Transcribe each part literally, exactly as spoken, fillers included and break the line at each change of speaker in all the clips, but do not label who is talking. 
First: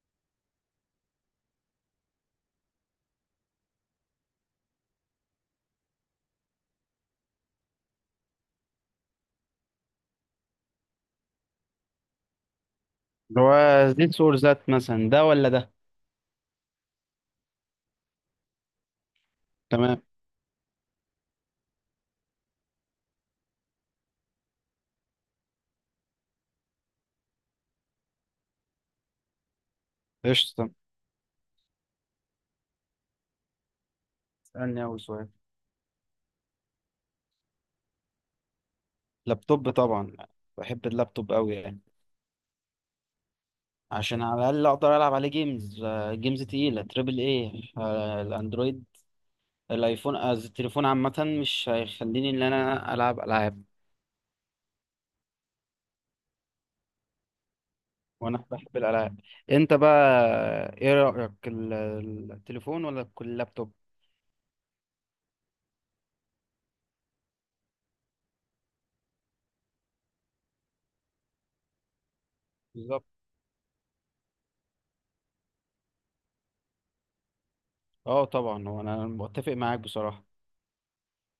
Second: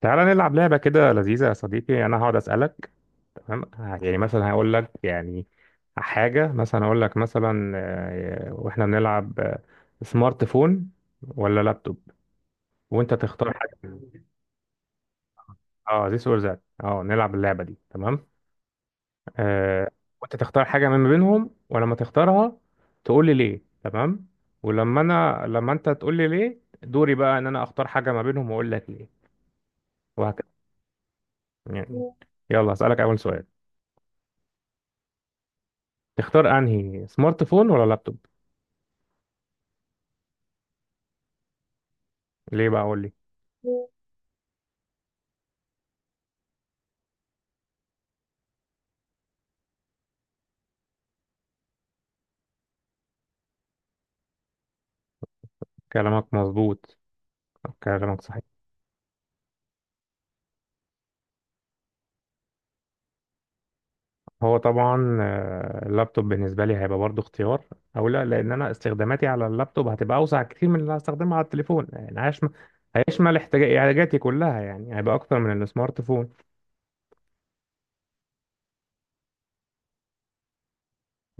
تعالى نلعب لعبة كده لذيذة يا صديقي. أنا هقعد أسألك، تمام؟ ه- يعني مثلا هقول لك، يعني حاجة مثلا، أقول لك مثلا آه، وإحنا بنلعب. آه، سمارت فون ولا لابتوب، وأنت
اللي
تختار حاجة
هو ذيس
من-
اور ذات، مثلا ده ولا ده؟
أه، ذيس أور ذات. أه، نلعب اللعبة دي، تمام. آه،
تمام.
وأنت تختار حاجة من بينهم، ولما تختارها تقول لي ليه، تمام؟ ولما أنا، لما أنت تقول لي ليه دوري بقى إن أنا أختار حاجة ما بينهم وأقول لك ليه، وهكذا.
قشطة.
يعني يلا أسألك أول سؤال:
اسألني أول سؤال.
تختار انهي، سمارت فون ولا لابتوب؟
لابتوب طبعا. بحب اللابتوب أوي يعني،
ليه بقى، اقول لي.
عشان على الأقل أقدر ألعب عليه جيمز. آه، جيمز تقيلة تريبل إيه. آه، الأندرويد، الأيفون، آه، التليفون عامة مش هيخليني إن أنا ألعب ألعاب.
كلامك مظبوط، كلامك صحيح.
وأنا بحب الألعاب. أنت بقى، إيه رأيك؟ ال- التليفون ولا كل اللابتوب؟
هو طبعا آه، اللابتوب بالنسبه لي هيبقى برضو اختيار او لا، لان انا استخداماتي على اللابتوب هتبقى اوسع كتير من اللي هستخدمها على التليفون. يعني هيشمل،
بالظبط.
هيشمل احتياج- احتياجاتي كلها، يعني هيبقى اكتر من السمارت فون.
أه طبعا، هو أنا متفق معاك بصراحة.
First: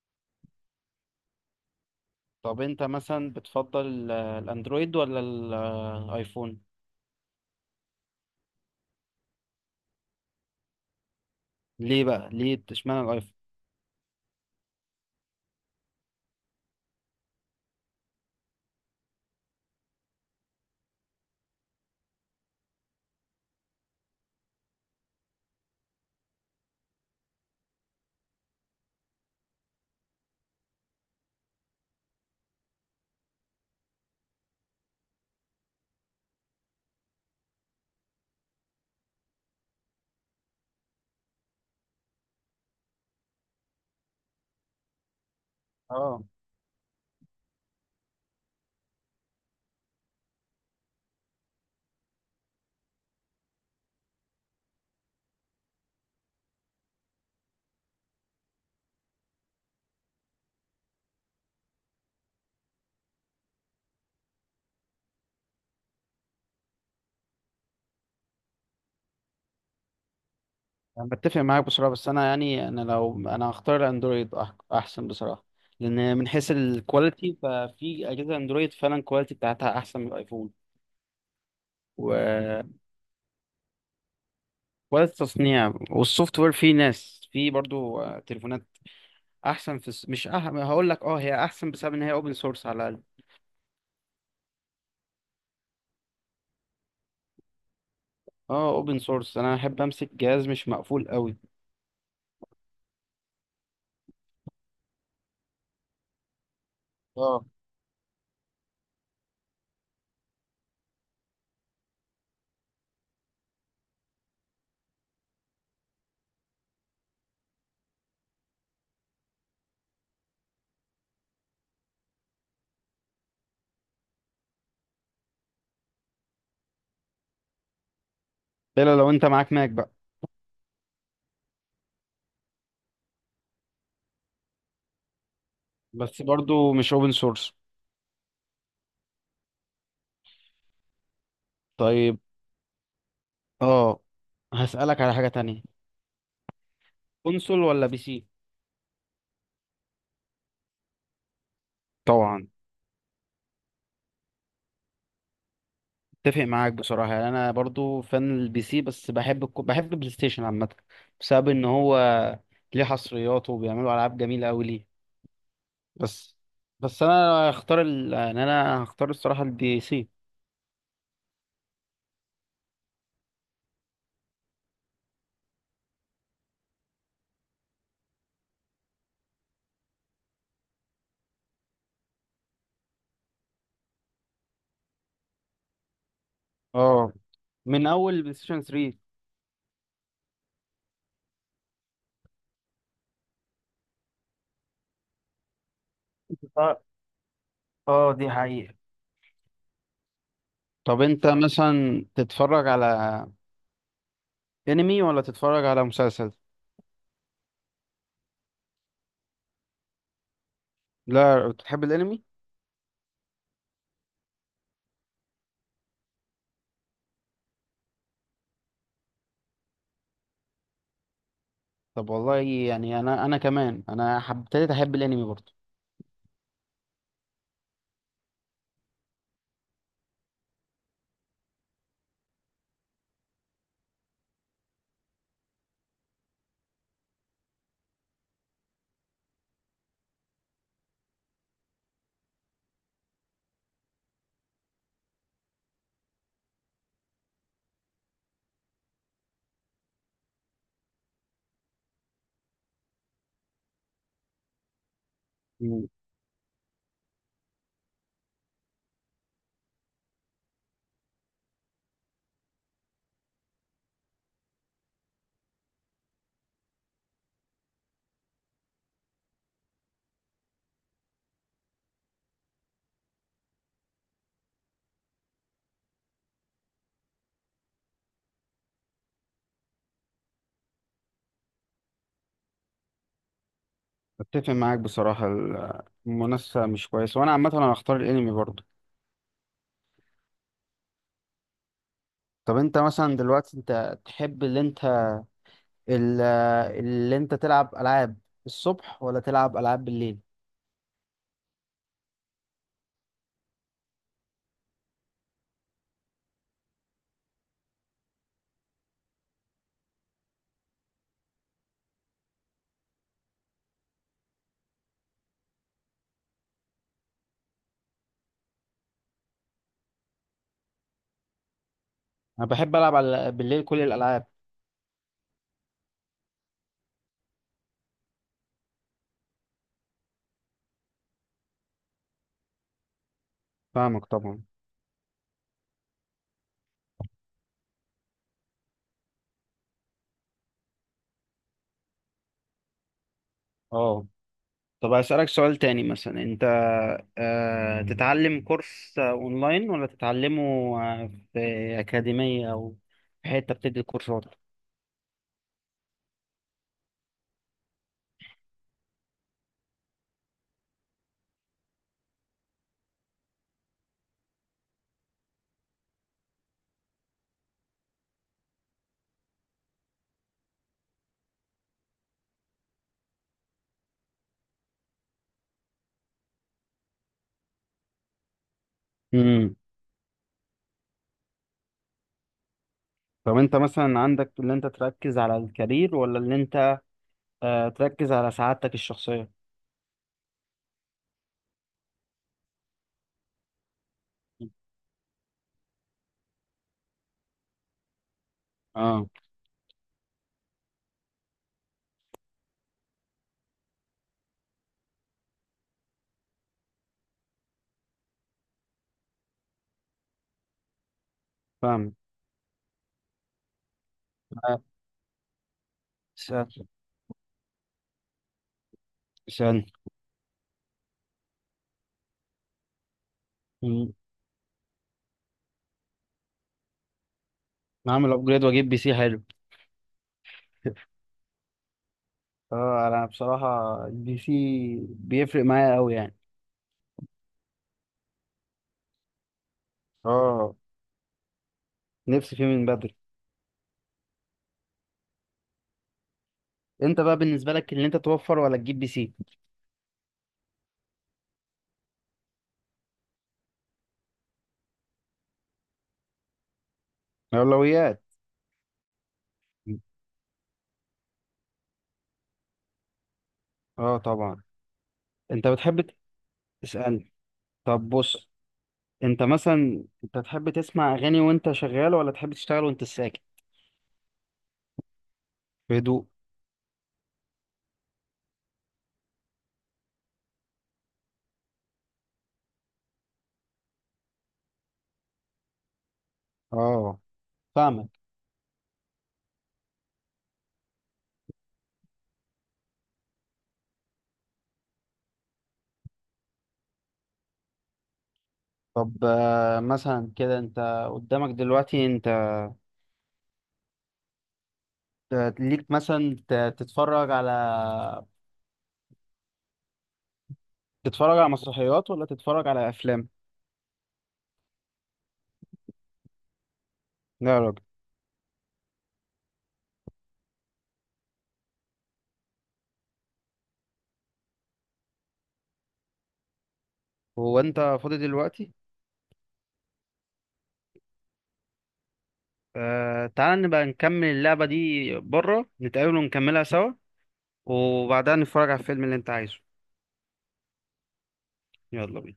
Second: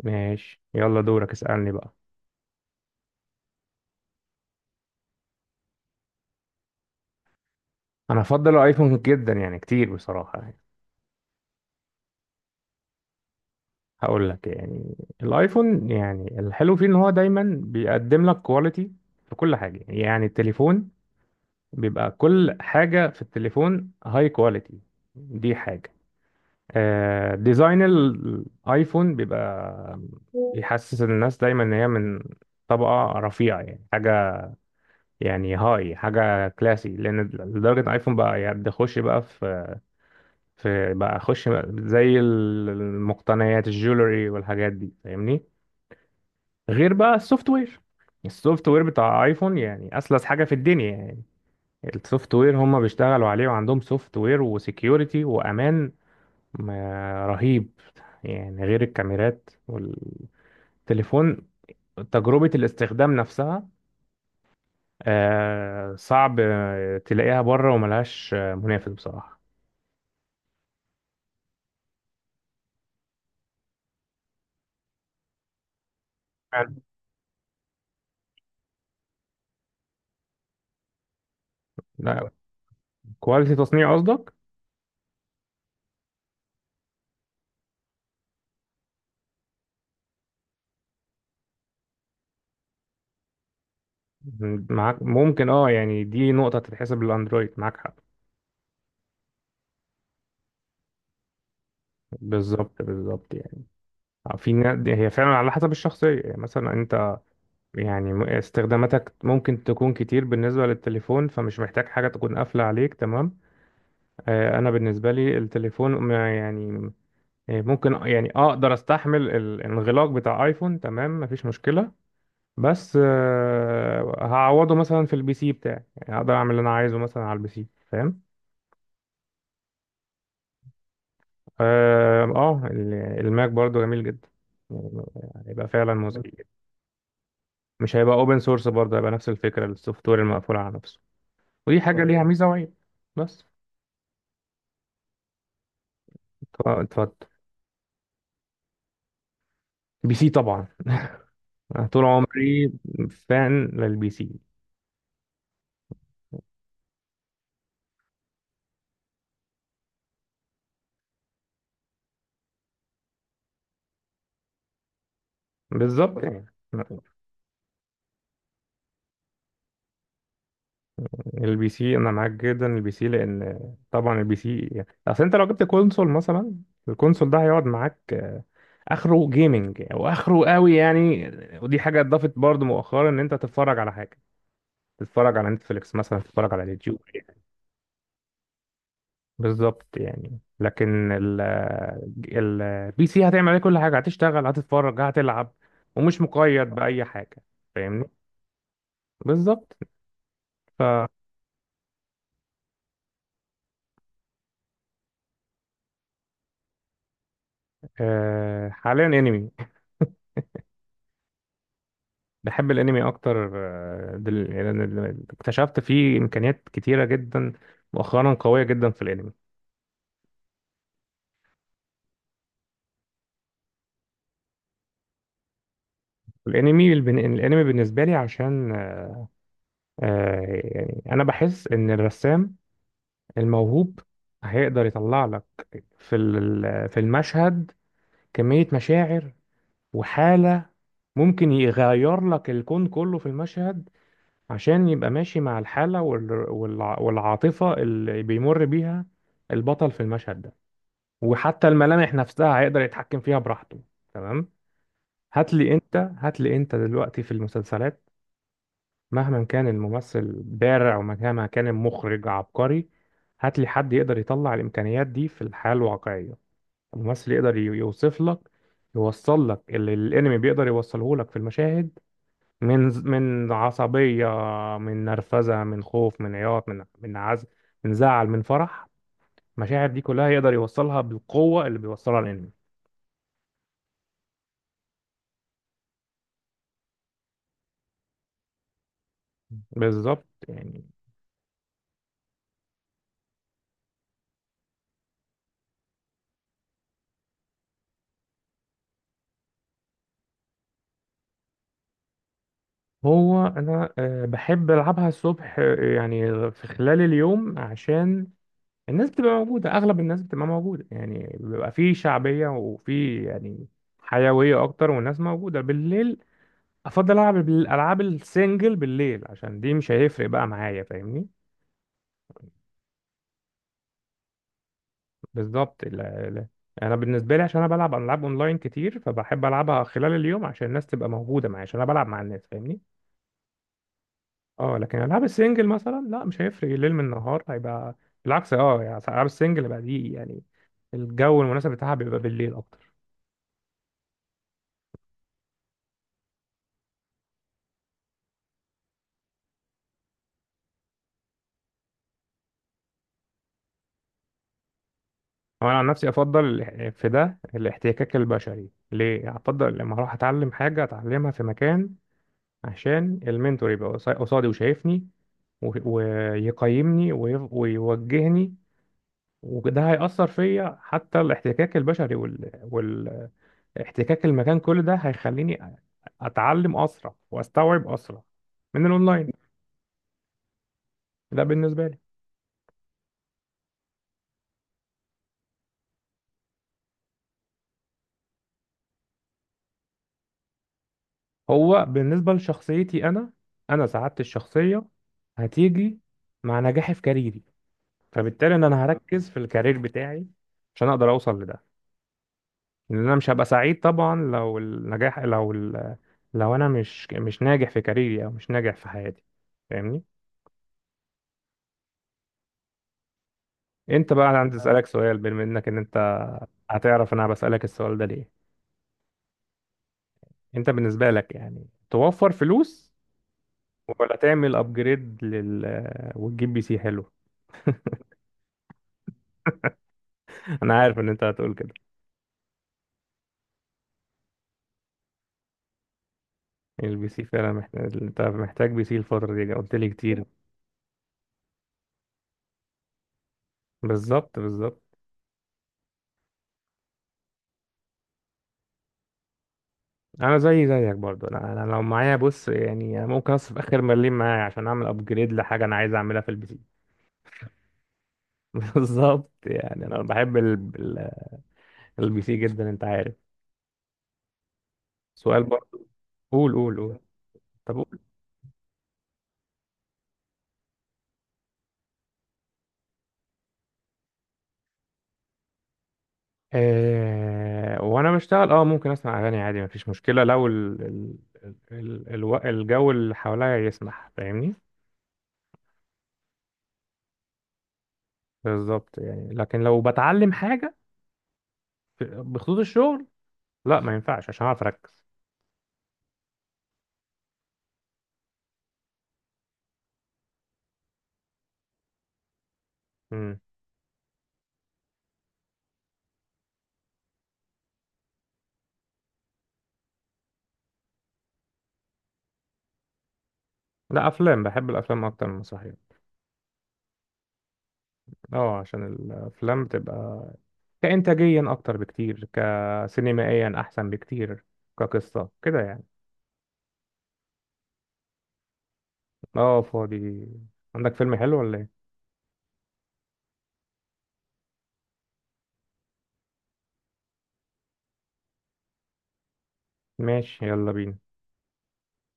ماشي، يلا دورك اسالني بقى.
طب انت مثلا بتفضل ال- الاندرويد ولا ال- الايفون؟
انا هفضل الايفون جدا، يعني كتير بصراحه يعني.
ليه بقى؟ ليه اشمعنى الايفون؟
هقول لك. يعني الايفون، يعني الحلو فيه ان هو دايما بيقدم لك كواليتي في كل حاجه. يعني التليفون بيبقى، كل حاجة في التليفون هاي كواليتي، دي حاجة. آه، ديزاين الايفون بيبقى بيحسس الناس دايما ان هي من طبقة رفيعة، يعني حاجة، يعني هاي حاجة كلاسي، لأن لدرجة إن الايفون بقى يعني ده خش بقى في، في بقى خش زي المقتنيات الجولري والحاجات دي، فاهمني.
اه،
غير بقى السوفت وير، السوفت وير بتاع ايفون يعني أسلس حاجة في الدنيا. يعني السوفت وير هم بيشتغلوا عليه، وعندهم سوفت وير وسكيورتي وامان ما- رهيب. يعني غير الكاميرات والتليفون، تجربة الاستخدام نفسها، آه، صعب آه، تلاقيها بره، وملهاش آه، منافس بصراحة.
انا بتفق معاك بصراحه، بس انا يعني انا لو انا هختار الاندرويد أح- احسن بصراحه. لان من حيث
حلو.
الكواليتي، ففي اجهزه اندرويد فعلا الكواليتي بتاعتها احسن من الايفون.
لا،
وكواليتي
كواليتي تصنيع قصدك.
التصنيع والسوفت وير، في ناس في برضو آه، تليفونات احسن في الس- مش أح... هقول لك، اه هي احسن بسبب ان هي اوبن سورس على الاقل.
م- معاك، ممكن، اه. يعني دي نقطة تتحسب للأندرويد، معاك حق.
اه، اوبن سورس، انا احب امسك جهاز مش مقفول قوي.
بالظبط، بالظبط. يعني آه، في نا- هي فعلا على حسب الشخصية، يعني مثلا
اه،
يعني م- استخداماتك ممكن تكون كتير بالنسبة للتليفون، فمش محتاج حاجة تكون قافلة عليك، تمام. آه، أنا بالنسبة لي التليفون ما- يعني آه، ممكن، يعني أقدر أستحمل ال- الانغلاق بتاع آيفون، تمام، مفيش مشكلة. بس آه، هعوضه مثلا في البي سي بتاعي، يعني أقدر أعمل اللي أنا عايزه مثلا على البي سي، فاهم؟
الا لو انت معاك ماك بقى.
آه آه، ال- الماك برضو جميل جدا يعني، هيبقى فعلا مز...
بس برضو مش اوبن سورس.
مش هيبقى اوبن سورس برضه، هيبقى نفس الفكرة، السوفت وير المقفول على نفسه، ودي حاجة
طيب.
ليها ميزة وعيب. بس،
اه، هسألك على حاجة تانية.
ط- اتفضل.
كونسول ولا بي سي؟
بي سي طبعا، أنا طول
طبعا.
عمري فان للبي سي.
اتفق معاك بصراحة يعني، انا برضو فان البي سي، بس بحب الكو... بحب البلاي ستيشن عامة، بسبب ان هو ليه حصريات وبيعملوا العاب جميلة قوي ليه.
بالظبط
بس،
يعني.
بس انا هختار ال... يعني انا هختار الصراحة البي سي.
البي سي، انا معاك جدا. البي سي لان طبعا البي سي، يعني اصل انت لو جبت كونسول مثلا، الكونسول ده هيقعد معاك، آه، اخره جيمنج، واخره قوي يعني. ودي حاجه اتضافت برضو مؤخرا، ان انت تتفرج على حاجه، تتفرج على نتفليكس مثلا، تتفرج على اليوتيوب.
اه، من اول بلاي ستيشن ثلاثة.
بالظبط يعني. لكن ال ال البي سي، هتعمل عليه كل حاجة، هتشتغل، هتتفرج، هتلعب، ومش مقيد
اه،
بأي حاجة، فاهمني؟
اه، دي حقيقة.
بالظبط.
طب
ف
انت مثلا تتفرج على انمي ولا تتفرج على مسلسل؟
آه، حاليا انمي.
لا، بتحب الانمي؟
بحب الانمي اكتر. آه، دل... لأن ال- اكتشفت فيه امكانيات كتيرة جدا مؤخرا، قوية جدا في الانمي.
طب والله يعني، انا انا كمان انا حب- ابتديت احب الانمي برضه.
الانمي البن... الانمي بالنسبة لي عشان آه، يعني انا بحس ان الرسام الموهوب هيقدر يطلع لك في ال- في المشهد كمية مشاعر وحالة، ممكن يغير لك الكون كله في المشهد، عشان يبقى ماشي مع الحالة وال- والع- والعاطفة اللي بيمر بيها البطل في المشهد ده. وحتى الملامح نفسها هيقدر يتحكم فيها براحته، تمام؟ هات لي
مم.
انت هات لي انت دلوقتي في المسلسلات، مهما كان الممثل بارع، ومهما كان المخرج عبقري، هات لي حد يقدر يطلع الإمكانيات دي في الحياة الواقعية. الممثل يقدر ي- يوصف لك، يوصل لك اللي الانمي بيقدر يوصله لك في المشاهد، من، من عصبية، من نرفزة، من خوف، من عياط، من من عزم، من زعل، من فرح. المشاعر دي كلها يقدر يوصلها بالقوة اللي بيوصلها الأنمي.
اتفق معاك بصراحه، ال- المنافسه مش كويسه، وانا عامه انا هختار الانمي برضه.
بالظبط يعني.
طب انت مثلا دلوقتي، انت تحب اللي انت ال- اللي انت تلعب العاب الصبح ولا تلعب العاب بالليل؟
هو أنا آه، بحب ألعبها الصبح، آه، يعني في خلال اليوم، عشان الناس بتبقى موجودة، أغلب الناس بتبقى موجودة، يعني بيبقى فيه شعبية، وفيه يعني حيوية أكتر. والناس موجودة بالليل، أفضل ألعب الألعاب السنجل بالليل عشان دي مش هيفرق بقى معايا، فاهمني؟
انا بحب العب على بالليل كل الالعاب.
بالظبط. ال- ال- انا بالنسبه لي عشان انا بلعب العاب اونلاين كتير، فبحب العبها خلال اليوم عشان الناس تبقى موجوده معايا، عشان انا بلعب مع الناس، فاهمني؟
فاهمك طبعا.
اه لكن العاب السنجل مثلا لا، مش هيفرق الليل من النهار، هيبقى بالعكس. اه يعني العاب السنجل بقى دي يعني الجو المناسب بتاعها بيبقى بالليل اكتر.
اه. طب أسألك سؤال تاني. مثلا أنت آه، تتعلم كورس آه، أونلاين، ولا تتعلمه آه، في أكاديمية أو في حتة بتدي كورسات؟
هو انا عن نفسي افضل الاح- في ده الاحتكاك البشري ليه، افضل لما اروح اتعلم حاجه، اتعلمها في مكان عشان المنتور يبقى قصا- قصادي وشايفني و- ويقيمني ويف- ويوجهني. وده هيأثر فيا، حتى الاحتكاك البشري وال... والاحتكاك المكان، كل ده هيخليني أتعلم أسرع وأستوعب أسرع من الأونلاين.
امم.
ده بالنسبة لي.
طب أنت مثلا عندك، اللي أنت تركز على الكارير ولا اللي أنت آه، تركز على سعادتك الشخصية؟
هو بالنسبة لشخصيتي أنا، أنا سعادتي الشخصية هتيجي مع نجاحي في كاريري، فبالتالي إن أنا
أه،
هركز في الكارير بتاعي عشان أقدر أوصل لده. لأن أنا مش هبقى سعيد طبعا لو النجاح لو ال... لو أنا مش مش ناجح في كاريري، أو مش ناجح في حياتي، فاهمني؟
فاهم.
انت بقى، انا عندي
آه،
اسالك سؤال. بما انك، ان انت
اسأل-
هتعرف انا بسالك السؤال ده ليه.
اسألني.
انت بالنسبه لك يعني، توفر فلوس،
مم.
ولا تعمل ابجريد لل، وتجيب بي سي حلو؟
أعمل أبجريد وأجيب بي سي حلو.
انا عارف ان انت هتقول كده.
أه، أنا بصراحة البي سي بيفرق معايا أوي يعني.
البي سي فعلا محتاج، انت محتاج بي سي الفتره دي، قلت لي كتير.
أه، نفسي فيه من بدري.
بالظبط، بالظبط.
أنت بقى، بالنسبة لك اللي أنت توفر ولا تجيب بي سي؟
انا زي زيك برضو. انا انا لو معايا، بص يعني، انا ممكن اصرف اخر مليم معايا عشان اعمل ابجريد لحاجه انا عايز اعملها في البي سي.
الأولويات.
بالظبط يعني. انا بحب ال- ال- البي سي جدا، انت عارف.
اه طبعا.
سؤال
انت بتحب
برضو. قول، قول، قول.
تسألني؟
طب
طب بص، انت مثلا انت تحب تسمع اغاني وانت شغال، ولا تحب تشتغل وانت ساكت في هدوء؟
آه، وانا بشتغل اه، ممكن اسمع اغاني عادي مفيش مشكله، لو ال ال ال الو- الجو اللي حواليا يسمح، فاهمني؟
اه، فاهمك.
بالظبط يعني. لكن لو بتعلم حاجه في- بخطوط الشغل، لا ما ينفعش عشان اعرف اركز.
طب آه، مثلا كده، انت قدامك دلوقتي انت
مم.
آه، ليك مثلا، ت- تتفرج على تتفرج على مسرحيات ولا تتفرج على افلام؟
لا، افلام، بحب الافلام اكتر من المسرحيات.
لا يا راجل.
اه عشان الافلام بتبقى كانتاجيا اكتر بكتير، كسينمائيا احسن بكتير، كقصه كده يعني.
هو انت فاضي دلوقتي؟
اه فاضي. عندك فيلم حلو ولا ايه؟
آه، تعال نبقى نكمل اللعبة دي بره، نتقابل ونكملها سوا، وبعدها نتفرج على الفيلم اللي انت عايزه.
ماشي، يلا بينا.
يلا بينا.